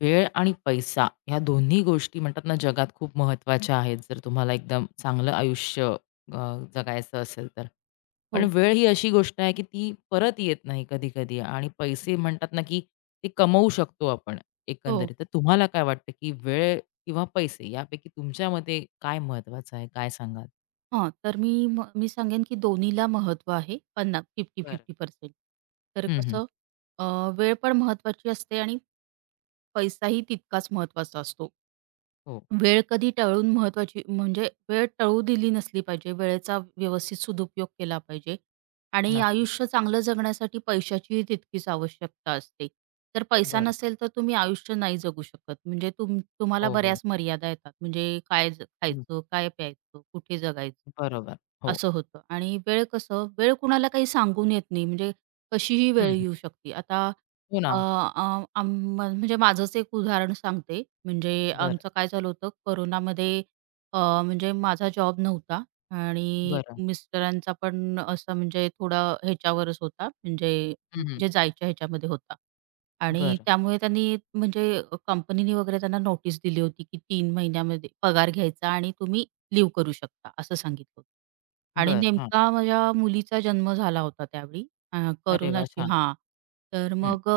वेळ आणि पैसा ह्या दोन्ही गोष्टी म्हणतात ना, जगात खूप महत्त्वाच्या आहेत. जर तुम्हाला एकदम चांगलं आयुष्य अ, जगायचं असेल तर. पण हो. वेळ ही अशी गोष्ट आहे, की ती परत येत नाही कधी-कधी आणि पैसे म्हणतात ना की ते कमवू शकतो आपण हो. एकंदरीत, तर तुम्हाला काय वाटतं की वेळ किंवा पैसे यापैकी तुमच्या मते काय महत्वाचं आहे? काय सांगाल? हां, तर मी म मी सांगेन की दोन्हीला महत्व आहे, पन्ना फिफ्टी बरं. फिफ्टी पर्सेंट तर हं, हं कसं? अ, वेळ पण महत्वाची असते आणि पैसाही तितकाच महत्वाचा असतो. हो. वेळ कधी टळून महत्त्वाची म्हणजे वेळ टळू दिली नसली पाहिजे. वेळेचा व्यवस्थित सदुपयोग केला पाहिजे आणि नक्कीच. आयुष्य चांगलं जगण्यासाठी पैशाचीही तितकीच आवश्यकता असते. तर पैसा बरं. नसेल तर तुम्ही आयुष्य नाही जगू शकत. म्हणजे तुम तुम्हाला हो, हो. बऱ्याच मर्यादा येतात, म्हणजे काय हं. खायचं? काय प्यायचं? कुठे जगायचं? हं, बरोबर, हो. असं होतं आणि वेळ कसं? वेळ कुणाला काही सांगून येत नाही, म्हणजे कशीही हं, वेळ हं. येऊ शकते. आता हो अ, ना. अ, आम म म्हणजे माझंच एक उदाहरण सांगते. म्हणजे बरं. आमचं काय झालं होतं? कोरोनामध्ये अ, म्हणजे माझा जॉब नव्हता आणि बरं. मिस्टरांचा पण असं म्हणजे थोडा ह्याच्यावरच होता म्हणजे हं, हं. जे जायच्या ह्याच्यामध्ये होता. आणि बरं. त्यामुळे त्यांनी म्हणजे कंपनीने वगैरे त्यांना नोटीस दिली होती की, "3 महिन्यामध्ये पगार घ्यायचा आणि तुम्ही लिव्ह करू शकता." असं सांगितलं होतं. आणि बरं, हां. नेमका माझ्या मुलीचा जन्म झाला होता त्यावेळी. आ अरे, वाह! कोरोनाची छान. हां, तर हं. मग अ,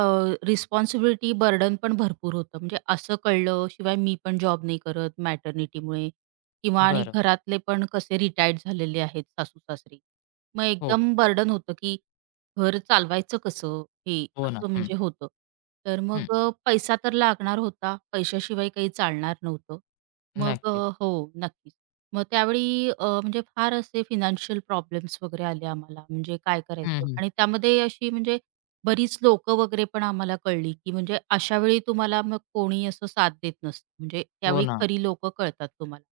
अ, रिस्पॉन्सिबिलिटी, बर्डन पण भरपूर होतं, म्हणजे असं कळलं. शिवाय मी पण जॉब नाही करत मॅटर्निटीमुळे किंवा आणि बरं. घरातले पण कसे रिटायर्ड झालेले आहेत सासू-सासरे. मग हो, हो. एकदम बर्डन होतं की घर चालवायचं कसं? हे हो ना, असं हं. म्हणजे होतं तर हं. मग अ, पैसा तर लागणार होता, पैशाशिवाय काही चालणार नव्हतं. मग नक्कीच. अ, हो, नक्की. मग त्यावेळी अ, म्हणजे फार असे फायनान्शियल प्रॉब्लेम्स वगैरे आले आम्हाला. म्हणजे काय हं, करायचं? हं. आणि त्यामध्ये अशी म्हणजे बरीच लोक वगैरे पण आम्हाला कळली की म्हणजे अशावेळी तुम्हाला मग कोणी असं साथ देत नसतं. म्हणजे हो त्यावेळी ना. खरी लोक कळतात तुम्हाला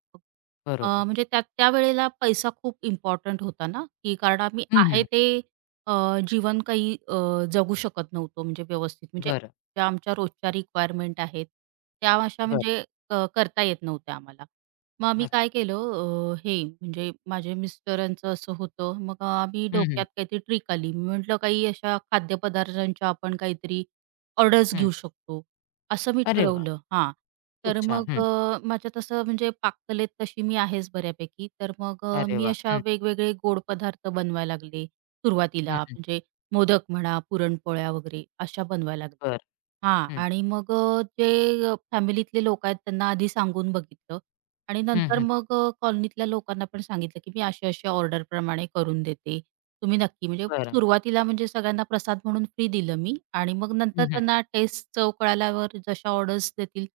अ, बरोबर. म्हणजे त्या त्यावेळेला पैसा खूप इम्पॉर्टंट होता ना, की कारण आम्ही हं, आहे हं. ते अ, जीवन काही अ, जगू शकत नव्हतो म्हणजे व्यवस्थित म्हणजे बरं. ज्या आमच्या रोजच्या रिक्वायरमेंट आहेत, त्या अशा बरं. म्हणजे क करता येत नव्हत्या आम्हाला. मग आम्ही नक्क काय केलं अ, हे म्हणजे माझे मिस्टरांचं असं होतं. मग अ, आम्ही हं, डोक्यात त्यात हं. काहीतरी ट्रिक आली मी म्हटलं, "काही अशा खाद्यपदार्थांच्या आपण काहीतरी ऑर्डर्स हं. घेऊ शकतो." असं मी अरे वाह! ठरवलं. हां, खूप तर छान! मग हं. अ, माझ्या तसं म्हणजे पाककलेत तशी मी आहेच बऱ्यापैकी. तर मग अ, अरे, मी वाह! अशा हं. वेगवेगळे गोड पदार्थ बनवायला लागले, हं, सुरुवातीला. हं. म्हणजे मोदक म्हणा, पुरणपोळ्या वगैरे अशा बनवायला लागल्या. बरं. हां हं. आणि मग अ, जे फॅमिलीतले लोक आहेत त्यांना आधी सांगून बघितलं आणि हं, नंतर हं. मग अ, कॉलनीतल्या लोकांना पण सांगितलं की, "मी अशा-अशा ऑर्डर प्रमाणे करून देते, तुम्ही नक्की" म्हणजे बरं. सुरुवातीला म्हणजे सगळ्यांना प्रसाद म्हणून फ्री दिलं मी आणि मग नंतर हं, हं. त्यांना टेस्ट चव कळाल्यावर जशा ऑर्डर्स देतील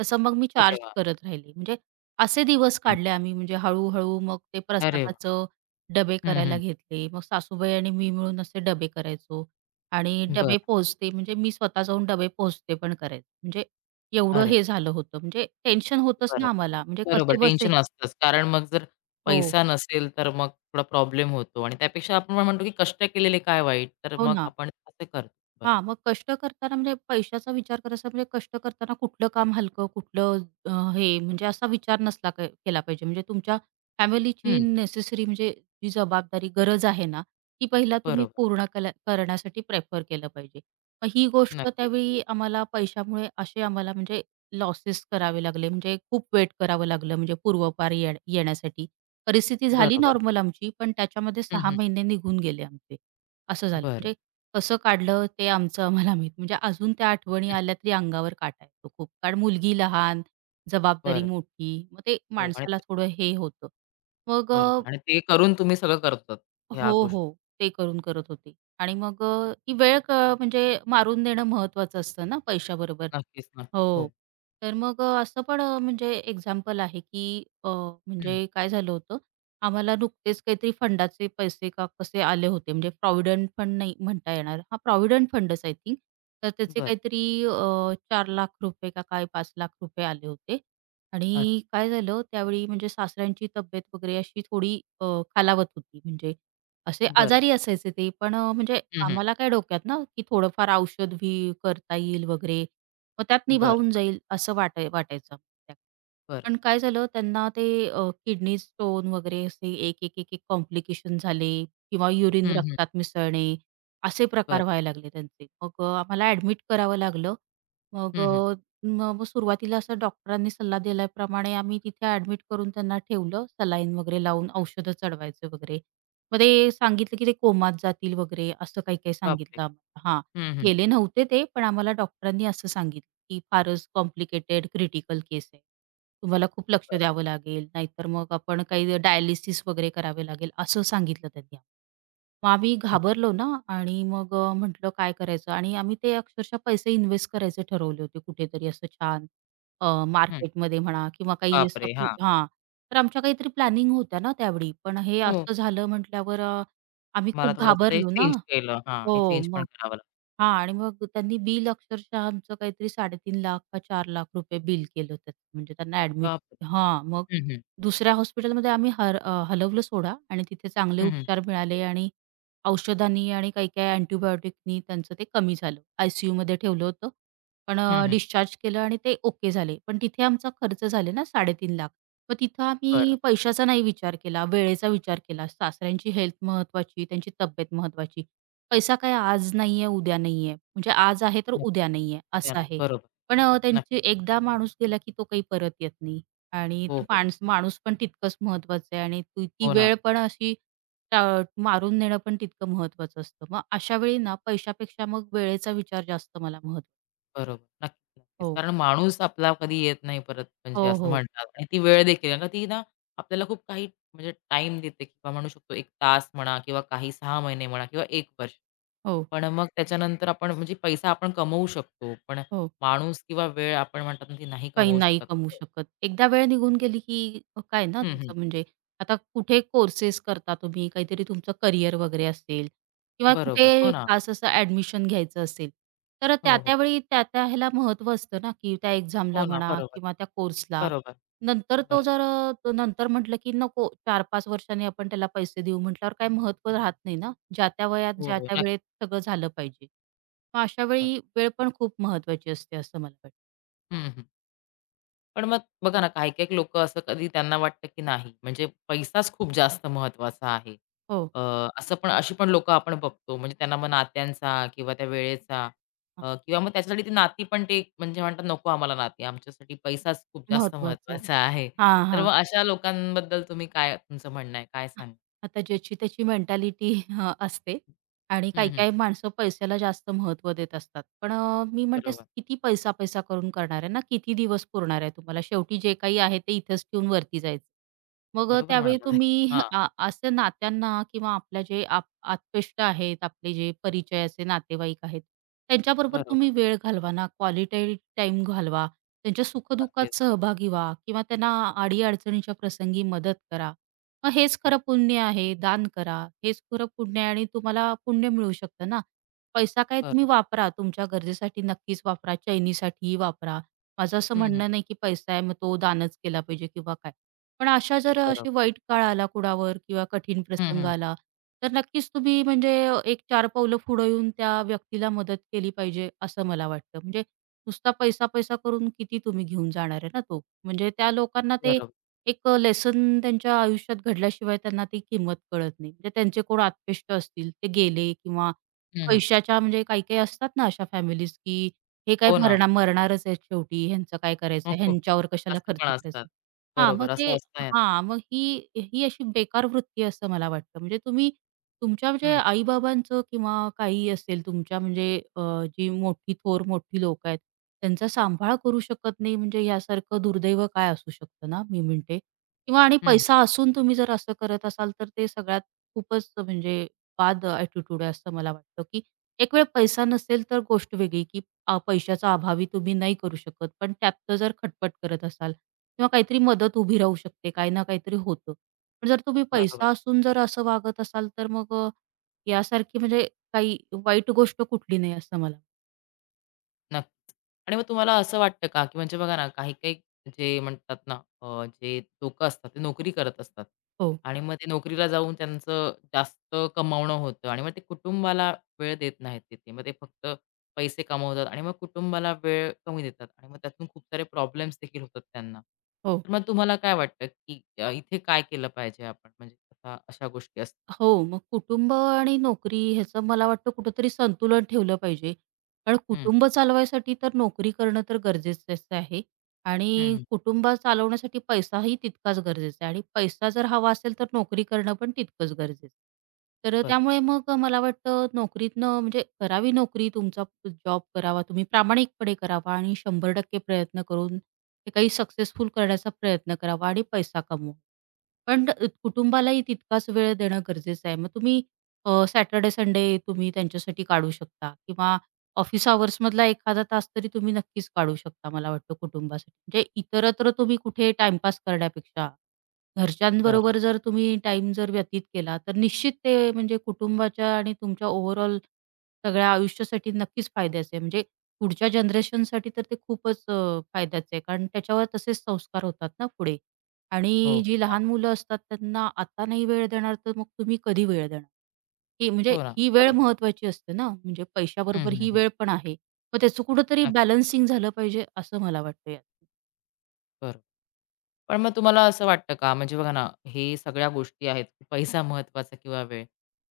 तसं मग मी अरे चार्ज वाह! करत राहिले. म्हणजे असे दिवस हं. काढले आम्ही म्हणजे हळू-हळू मग ते अरे वाह! प्रसादाचं डबे हं, करायला हं. घेतले. मग सासूबाई आणि मी मिळून असे डबे करायचो आणि डबे बरं. पोहोचते म्हणजे मी स्वतः जाऊन डबे पोहोचते पण करायचे म्हणजे एवढं अरे! हे झालं होतं म्हणजे टेन्शन होतंच बरं. ना, आम्हाला म्हणजे बरोबर कसेबसे टेन्शन असतचं. कारण मग जर हो. पैसा नसेल, तर मग थोडा प्रॉब्लेम होतो. आणि त्यापेक्षा आपण काय म्हणतो की, "कष्ट केलेले काय वाईट?" तर हो मग ना. आपण असं करतो. बरोबर. हां, मग कष्ट करताना म्हणजे पैशाचा विचार करायचा म्हणजे कष्ट करताना कुठलं काम हलकं, कुठलं हं, हे म्हणजे असा विचार नसला केला पाहिजे म्हणजे तुमच्या फॅमिलीची हं. नेसेसरी म्हणजे जी जबाबदारी गरज आहे ना, ती पहिला तुम्ही बरोबर. पूर्ण केल्या करण्यासाठी प्रिफर केलं पाहिजे. मग ही गोष्ट नक्कीच. त्यावेळी आम्हाला पैशामुळे असे आम्हाला म्हणजे लॉसेस करावे लागले म्हणजे खूप वेट करावं लागलं म्हणजे पूर्वपार ये येण्यासाठी परिस्थिती झाली बरोबर. नॉर्मल आमची. पण त्याच्यामध्ये हं, 6 हं. महिने निघून गेले आमचे, असं झालं. बरं. म्हणजे कसं काढलं ते आमचं आम्हाला माहित. म्हणजे अजून त्या आठवणी हं. आल्या तरी अंगावर काटा येतो खूप. कारण मुलगी लहान, जबाबदारी बरं. मोठी. मग ते हो आणि माणसाला ते थोडं हे होतं मग अ बरोबर आणि ते करून तुम्ही सगळं करतात ह्या हो, गोष्टी. हो. ते करून करत होते आणि मग अ, ती वेळ क म्हणजे मारून नेणं महत्त्वाचं असतं ना, पैशाबरोबर. नक्कीच, नक्कीच. हो, हो. तर मग अ, असं पण अ, म्हणजे एक्झाम्पल आहे की अ, हं. म्हणजे काय झालं होतं? आम्हाला नुकतेच काहीतरी फंडाचे पैसे का, कसे आले होते. म्हणजे प्रॉव्हिडंट फंड नाही म्हणता येणार. हां, प्रॉव्हिडंट फंडच आय थिंक. तर त्याचे बरं. काहीतरी अ, ₹4,00,000 का काय ₹5,00,000 आले होते अच्छा. आणि काय झालं? त्यावेळी म्हणजे सासऱ्यांची तब्येत वगैरे अशी थोडी अ, खालावत होती म्हणजे असे बरं. आजारी असायचे ते. पण अ, म्हणजे हं, हं. आम्हाला काय डोक्यात ना की थोडंफार औषध घेईल करता येईल वगैरे. मग त्यात बरं. निभावून जाईल असं वाटा वाटायचं. [unintelligible] बरं. पण काय झालं? त्यांना ते अ, किडनी स्टोन वगैरे असे एक, एक, एक, एक कॉम्प्लिकेशन झाले किंवा युरिन हं, हं. रक्तात मिसळणे असे प्रकार बरं. व्हायला लागले त्यांचे. मग अ, आम्हाला ॲडमिट करावं लागलं. मग हं, हं अ, म म सुरुवातीला असं डॉक्टरांनी सल्ला दिल्याप्रमाणे आम्ही तिथे ॲडमिट करून त्यांना ठेवलं सलाईन वगैरे लावून औषधं चढवायचं वगैरे. मग ते सांगितलं की, "ते कोमात जातील वगैरे." असं काही-काही बापरे! सांगितलं आम्हाला. हां, हं, हं. गेले नव्हते ते पण आम्हाला डॉक्टरांनी असं सांगितलं की, "फारच कॉम्प्लिकेटेड क्रिटिकल केस आहे. तुम्हाला खूप लक्ष बरं. द्यावं लागेल, नाहीतर मग आपण काही डायलिसिस वगैरे करावे लागेल." असं सांगितलं त्यांनी. मग आम्ही अच् घाबरलो ना आणि मग अ, म्हटलं काय करायचं? आणि आम्ही ते अक्षरशः पैसे इन्वेस्ट करायचे ठरवले होते कुठेतरी असं छान अ, हं. मार्केटमध्ये म्हणा किंवा काही बाप रे! असं हां. हां, तर आमच्या काहीतरी प्लॅनिंग होत्या ना त्यावेळी. पण हे हो. असं झालं म्हटल्यावर अ, आम्ही तुम्हाला खूप थोडंसं ते घाबरलो ना. चेंज केलं हां, ते हो, चेंज मग पण करावं लागतं. हां, आणि मग त्यांनी बिल अक्षरशः आमचं काहीतरी 3,50,000 का ₹4,00,000 बिल केलं होतं म्हणजे त्यांना ॲडमिट बाप रे! हां, मग हं, हं. दुसऱ्या हॉस्पिटलमध्ये आम्ही हर हलवलं सोडा आणि तिथे चांगले हं, हं. उपचार मिळाले आणि औषधांनी आणि काही-काही अँटिबायोटिकनी त्यांचं ते कमी झालं, आय-सी-यूमध्ये ठेवलं होतं. पण हं, अ, हं. डिस्चार्ज केलं आणि ते ओके झाले. पण तिथे आमचा खर्च झाले ना, 3,50,000 मग तिथं आम्ही बरं. पैशाचा नाही विचार केला, वेळेचा विचार केला. सासऱ्यांची हेल्थ महत्त्वाची, त्यांची तब्येत महत्त्वाची. पैसा काय आज नाही आहे, उद्या नाही आहे म्हणजे आज आहे तर उद्या नक्कीच, नाही आहे ते असं नाही, आहे. बरोबर, पण अ, त्यांची नक्कीच. एकदा माणूस गेला की तो काही परत येत नाही आणि हो, ते हो. माणस माणूस पण तितकंच महत्त्वाचं आहे आणि त ती हो ना. वेळ पण अशी ट मारून नेणं पण तितकं महत्त्वाचं असतं. मग अशावेळी ना, पैशापेक्षा मग वेळेचा विचार जास्त मला महत्त्व बरोबर, नक्कीच. हो. कारण माणूस आपला कधी येत नाही परत म्हणजे हो, असं हो. म्हणतात. आणि ती वेळ देखील आहे आणि ती ना, आपल्याला खूप काही म्हणजे टाईम देते किंवा म्हणू शकतो 1 तास म्हणा किंवा काही 6 महिने म्हणा किंवा 1 वर्ष. हो. पण मग त्याच्यानंतर आपण म्हणजे पैसा आपण कमवू शकतो. पण हो. माणूस किंवा वेळ आपण म्हणतात ना, ती नाही काही कमवू नाही शकत. कमवू शकत एकदा वेळ निघून गेली, की काय ना, हं, हं. तसं म्हणजे आता कुठे कोर्सेस करता तुम्ही, काहीतरी तुमचं करियर वगैरे असेल किंवा बरोबर, हो कुठे ना. खास असं एडमिशन घ्यायचं असेल, तर हो, त्या-त्या हो. वेळी त्या-त्या ह्याला महत्त्व असतं ना, की त्या हो एक्झामला ना, म्हणा बरोबर. किंवा त्या कोर्सला बरोबर. नंतर तो बरोबर. जर अ, नंतर म्हटलं की नको 4-5 वर्षांनी आपण त्याला पैसे देऊ म्हटल्यावर काही महत्त्व राहत नाही ना, ज्या-त्या वयात, हो, हो. ज्या-त्या नक्की. वेळेत सगळं झालं पाहिजे मग हां. अशावेळी वेळ पण खूप महत्त्वाची असते असं मला वाटतं. हं, हं. पण मग बघा ना काही-काही लोकं असं कधी त्यांना वाटतं की नाही, म्हणजे पैसाच खूप जास्त महत्वाचा आहे. हो. अ, असं पण अशी पण लोकं आपण बघतो. म्हणजे त्यांना मग नात्यांचा किंवा त्यावेळेचा हां. अ, किंवा मग त्याच्यासाठी ती नाती पण ते म्हणजे म्हणतात नको आम्हाला नाती आमच्यासाठी पैसाच खूप जास्त महत्वाचं आहे. महत्त्वाचा आहे. हां, तर हां. मग अशा लोकांबद्दल तुम्ही काय तुमचं म्हणणं आहे? काय सांगाल? आता ज्याची त्याची मेंटॅलिटी असते आणि हं, हं. काही-काही माणसं पैशाला जास्त महत्व देत असतात. पण अ, मी म्हणते बरोबर. किती पैसा-पैसा करून करणार आहे ना, किती दिवस पुरणार आहे तुम्हाला शेवटी जे काही आहे ते, इथेच ठेऊन वरती जायचंय. मग बरोबर त्यावेळी म्हणाला, तुम्ही, हां. असं नात्यांना किंवा आपले जे आत्पेष्ट आहेत आपले जे परिचयाचे नातेवाईक आहेत त्यांच्याबरोबर बरोबर. तुम्ही वेळ घालवा ना, क्वालिटी टाईम घालवा, त्यांच्या नक्कीच. सुख-दुःखात सहभागी व्हा किंवा त्यांना अडी-अडचणीच्या प्रसंगी मदत करा. मग हेच हां. खरं पुण्य आहे, दान करा हेच खरं पुण्य आहे आणि तुम्हाला पुण्य मिळू शकतं ना, पैसा काय तुम्ही बरोबर. वापरा तुमच्या गरजेसाठी नक्कीच वापरा, चैनीसाठी वापरा माझं असं हं, हं, हं. म्हणणं नाही की पैसा आहे मग तो दानच केला पाहिजे किंवा काय. पण अशा जर बरोबर. अशी वाईट काळ आला कुणावर किंवा कठीण हं, प्रसंग हं. आला तर नक्कीच तुम्ही म्हणजे एक चार पावलं पुढे येऊन त्या व्यक्तीला मदत केली पाहिजे असं मला वाटतं, म्हणजे नुसता पैसा-पैसा करून किती तुम्ही घेऊन जाणार आहे तो. म्हणजे त्या लोकांना ते, बरोबर. एक लेसन त्यांच्या आयुष्यात घडल्याशिवाय त्यांना ती किंमत कळत नाही, म्हणजे त्यांचे कोण आत्पेष्ट असतील ते गेले किंवा हं, हं. पैशाच्या म्हणजे काही-काही असतात ना अशा फॅमिलीज, की हे काय हो मर ना. मरणारच आहेत शेवटी ह्यांचं काय करायचंय ह्यांच्यावर कशाला असं खर्च पण करायचा असतात, आहे, हां मग बरोबर ते असं असतं. हां मग ही, ही अशी बेकार वृत्ती आहे असं मला वाटतं, म्हणजे तुम्ही तुमच्या म्हणजे हं. आई-बाबांचं किंवा काहीही असेल तुमच्या म्हणजे अ, जी मोठी थोर मोठी लोकं आहेत त्यांचा सांभाळ करू शकत नाही म्हणजे यासारखं दुर्दैव काय असू शकतं ना मी म्हणते. किंवा आणि हं, हं. पैसा असून तुम्ही जर असं करत असाल तर ते सगळ्यात खूपच म्हणजे बाद ॲटिट्यूड आहे असं मला वाटतं, की एकवेळ पैसा नसेल तर गोष्ट वेगळी की पैशाचा अभावी तुम्ही नाही करू शकत पण त्यातनं जर खटपट करत असाल किंवा काहीतरी मदत उभी राहू शकते, काही ना काहीतरी होतं. पण जर तुम्ही बरोबर. पैसा असून जर असं वागत असाल तर मग यासारखी म्हणजे काही वाईट गोष्ट कुठली नाही असं मला नक्कीच आणि मग तुम्हाला असं वाटतं का की म्हणजे बघा ना, काही-काही जे म्हणतात ना अ, जे लोकं असतात ते नोकरी करत असतात. हो. आणि मग ते नोकरीला जाऊन त्यांचं जास्त कमावणं होतं. आणि मग ते कुटुंबाला वेळ देत नाहीत तिथे. मग ते फक्त पैसे कमवतात आणि मग कुटुंबाला वेळ कमी देतात. आणि मग त्यातून खूप सारे प्रॉब्लेम्स देखील होतात त्यांना. हो. तर मग तुम्हाला काय वाटतं, की इथे काय केलं पाहिजे आपण? म्हणजे अशा गोष्टी असतात. हो, मग कुटुंब आणि नोकरी ह्याचं मला वाटतं कुठेतरी संतुलन ठेवलं पाहिजे. कारण हं. कुटुंब चालवायसाठी तर नोकरी करणं तर गरजेचंच आहे हं, आणि हं. कुटुंब चालवण्यासाठी पैसाही तितकाच गरजेचा आहे आणि पैसा जर हवा असेल तर नोकरी करणं पण तितकंच गरजेचं आहे. तर बरं. त्यामुळे मग मला वाटतं नोकरीतनं म्हणजे करावी नोकरी, तुमचा जॉब करावा तुम्ही प्रामाणिकपणे करावा आणि 100% प्रयत्न करून हे काही सक्सेसफुल करण्याचा प्रयत्न करावा आणि पैसा कमवा. पण [unintelligible] कुटुंबालाही तितकाच वेळ देणं गरजेचं आहे, मग तुम्ही अ, सॅटरडे-संडे तुम्ही त्यांच्यासाठी काढू शकता किंवा ऑफिस अवर्समधला एखादा तास तरी तुम्ही नक्कीच काढू शकता मला वाटतं कुटुंबासाठी, म्हणजे इतरत्र तुम्ही कुठे टाईमपास करण्यापेक्षा. बरं. घरच्यांबरोबर जर तुम्ही टाईम जर व्यतीत केला, तर निश्चित ते म्हणजे कुटुंबाच्या आणि तुमच्या ओव्हरऑल सगळ्या आयुष्यासाठी नक्कीच फायद्याचं आहे, म्हणजे पुढच्या जनरेशनसाठी तर ते खूपच फायद्याचं आहे कारण त्याच्यावर तसेच संस्कार होतात ना पुढे. हो. आणि जी [unintelligible] लहान मुलं असतात त्यांना आता नाही वेळ देणार, तर मग तुम्ही कधी वेळ देणार? हे म्हणजे हो ना, ही वेळ बरोबर. महत्वाची असते ना, म्हणजे हं, पैशाबरोबर हं, ही हं. वेळ पण आहे. मग त्याचं कुठेतरी नक्क बॅलन्सिंग झालं पाहिजे असं मला वाटतंय. बरं. पण मग तुम्हाला असं वाटतं का? म्हणजे बघा ना, हे सगळ्या गोष्टी आहेत. पैसा महत्वाचा किंवा वेळ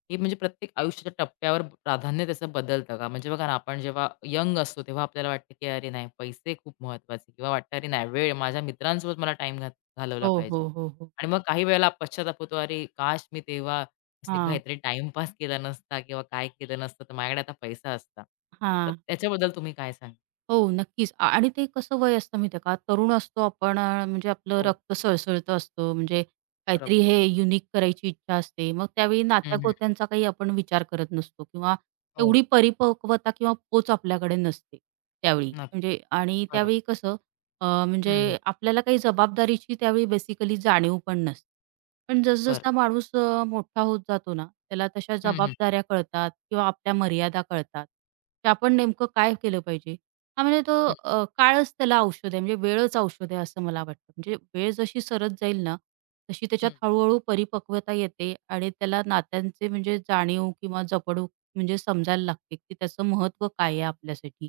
हे म्हणजे प्रत्येक आयुष्याच्या टप्प्यावर प्राधान्य त्याचं बदलतं का? म्हणजे बघा ना, आपण जेव्हा यंग असतो, तेव्हा आपल्याला वाटतं की अरे नाही पैसे खूप महत्त्वाचे किंवा वाटतं अरे नाही वेळ माझ्या मित्रांसोबत मला टाईम घात घालवला हो, पाहिजे. हो, हो, हो. आणि मग काही वेळेला पश्चाताप होतो. अरे काश, मी तेव्हा असे हां. काहीतरी टाईम पास केला नसता किंवा काय केलं नसतं तर माझ्याकडे आता पैसा असता. तर हां. त्याच्याबद्दल तुम्ही काय सांगाल? हो, नक्कीच अ, आणि ते कसं वय असतं माहिती आहे का तरुण असतो आपण, म्हणजे आपलं हो. रक्त सळसळतं असतं, म्हणजे बरोबर. काहीतरी हे युनिक करायची इच्छा असते. मग त्यावेळी हं, हं. नात्या-गोत्यांचा काही आपण विचार करत नसतो किंवा हो एवढी ना. परिपक्वता किंवा पोच आपल्याकडे नसते त्यावेळी. नक्की. म्हणजे आणि बरोबर. त्यावेळी कसं अ, हं, हं. म्हणजे आपल्याला काही जबाबदारीची त्यावेळी बेसिकली जाणीव पण नसते. पण बरं. जस-जसा माणूस अ, मोठा होत जातो ना, त्याला तशा हं, हं. जबाबदाऱ्या कळतात किंवा आपल्या मर्यादा कळतात. ते आपण नेमकं काय केलं पाहिजे? हां म्हणजे तो हं. अ, काळच त्याला औषध आहे, म्हणजे वेळच औषध आहे असं मला वाटतं. म्हणजे वेळ जशी सरत जाईल ना, तशी त्याच्यात हं. हळू-हळू परिपक्वता येते आणि त्याला नात्यांची म्हणजे जाणीव किंवा जपणूक म्हणजे समजायला लागते, की त्याचं महत्व काय आहे आपल्यासाठी.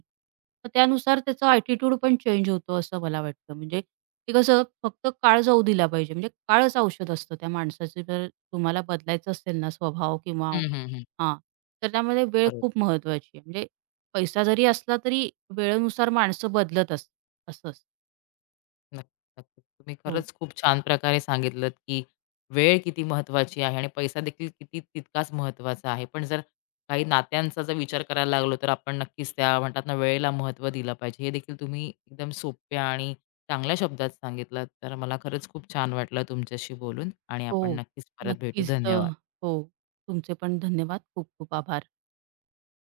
तर त्यानुसार त्याचा ॲटिट्यूडपण चेंज होतो असं मला वाटतं. म्हणजे की कसं फक्त काळ जाऊ दिला पाहिजे म्हणजे काळच औषध असतं त्या माणसाचं जर तुम्हाला बदलायचं असेल ना स्वभाव किंवा हं, हं, हं. हां, तर त्यामध्ये वेळ खरंय. खूप महत्त्वाची आहे, म्हणजे पैसा जरी असला तरी वेळेनुसार माणसं बदलत असतात असं असतं. नक्की, नक्की. तुम्ही हो. खरंच खूप छान प्रकारे सांगितलत की वेळ किती महत्वाची आहे आणि पैसादेखील किती तितकाच महत्त्वाचा आहे. पण जर काही नात्यांचा जर विचार करायला लागलो तर आपण नक्कीच त्या म्हणतात ना, वेळेला महत्त्व दिलं पाहिजे. हे देखील तुम्ही एकदम सोप्या आणि चांगल्या शब्दात सांगितलत. तर मला खरंच खूप छान वाटलं तुमच्याशी बोलून आणि आपण हो, नक्कीच परत भेटू. नक्कीच. तर धन्यवाद. हो तुमचे पण धन्यवाद खूप खूप आभार.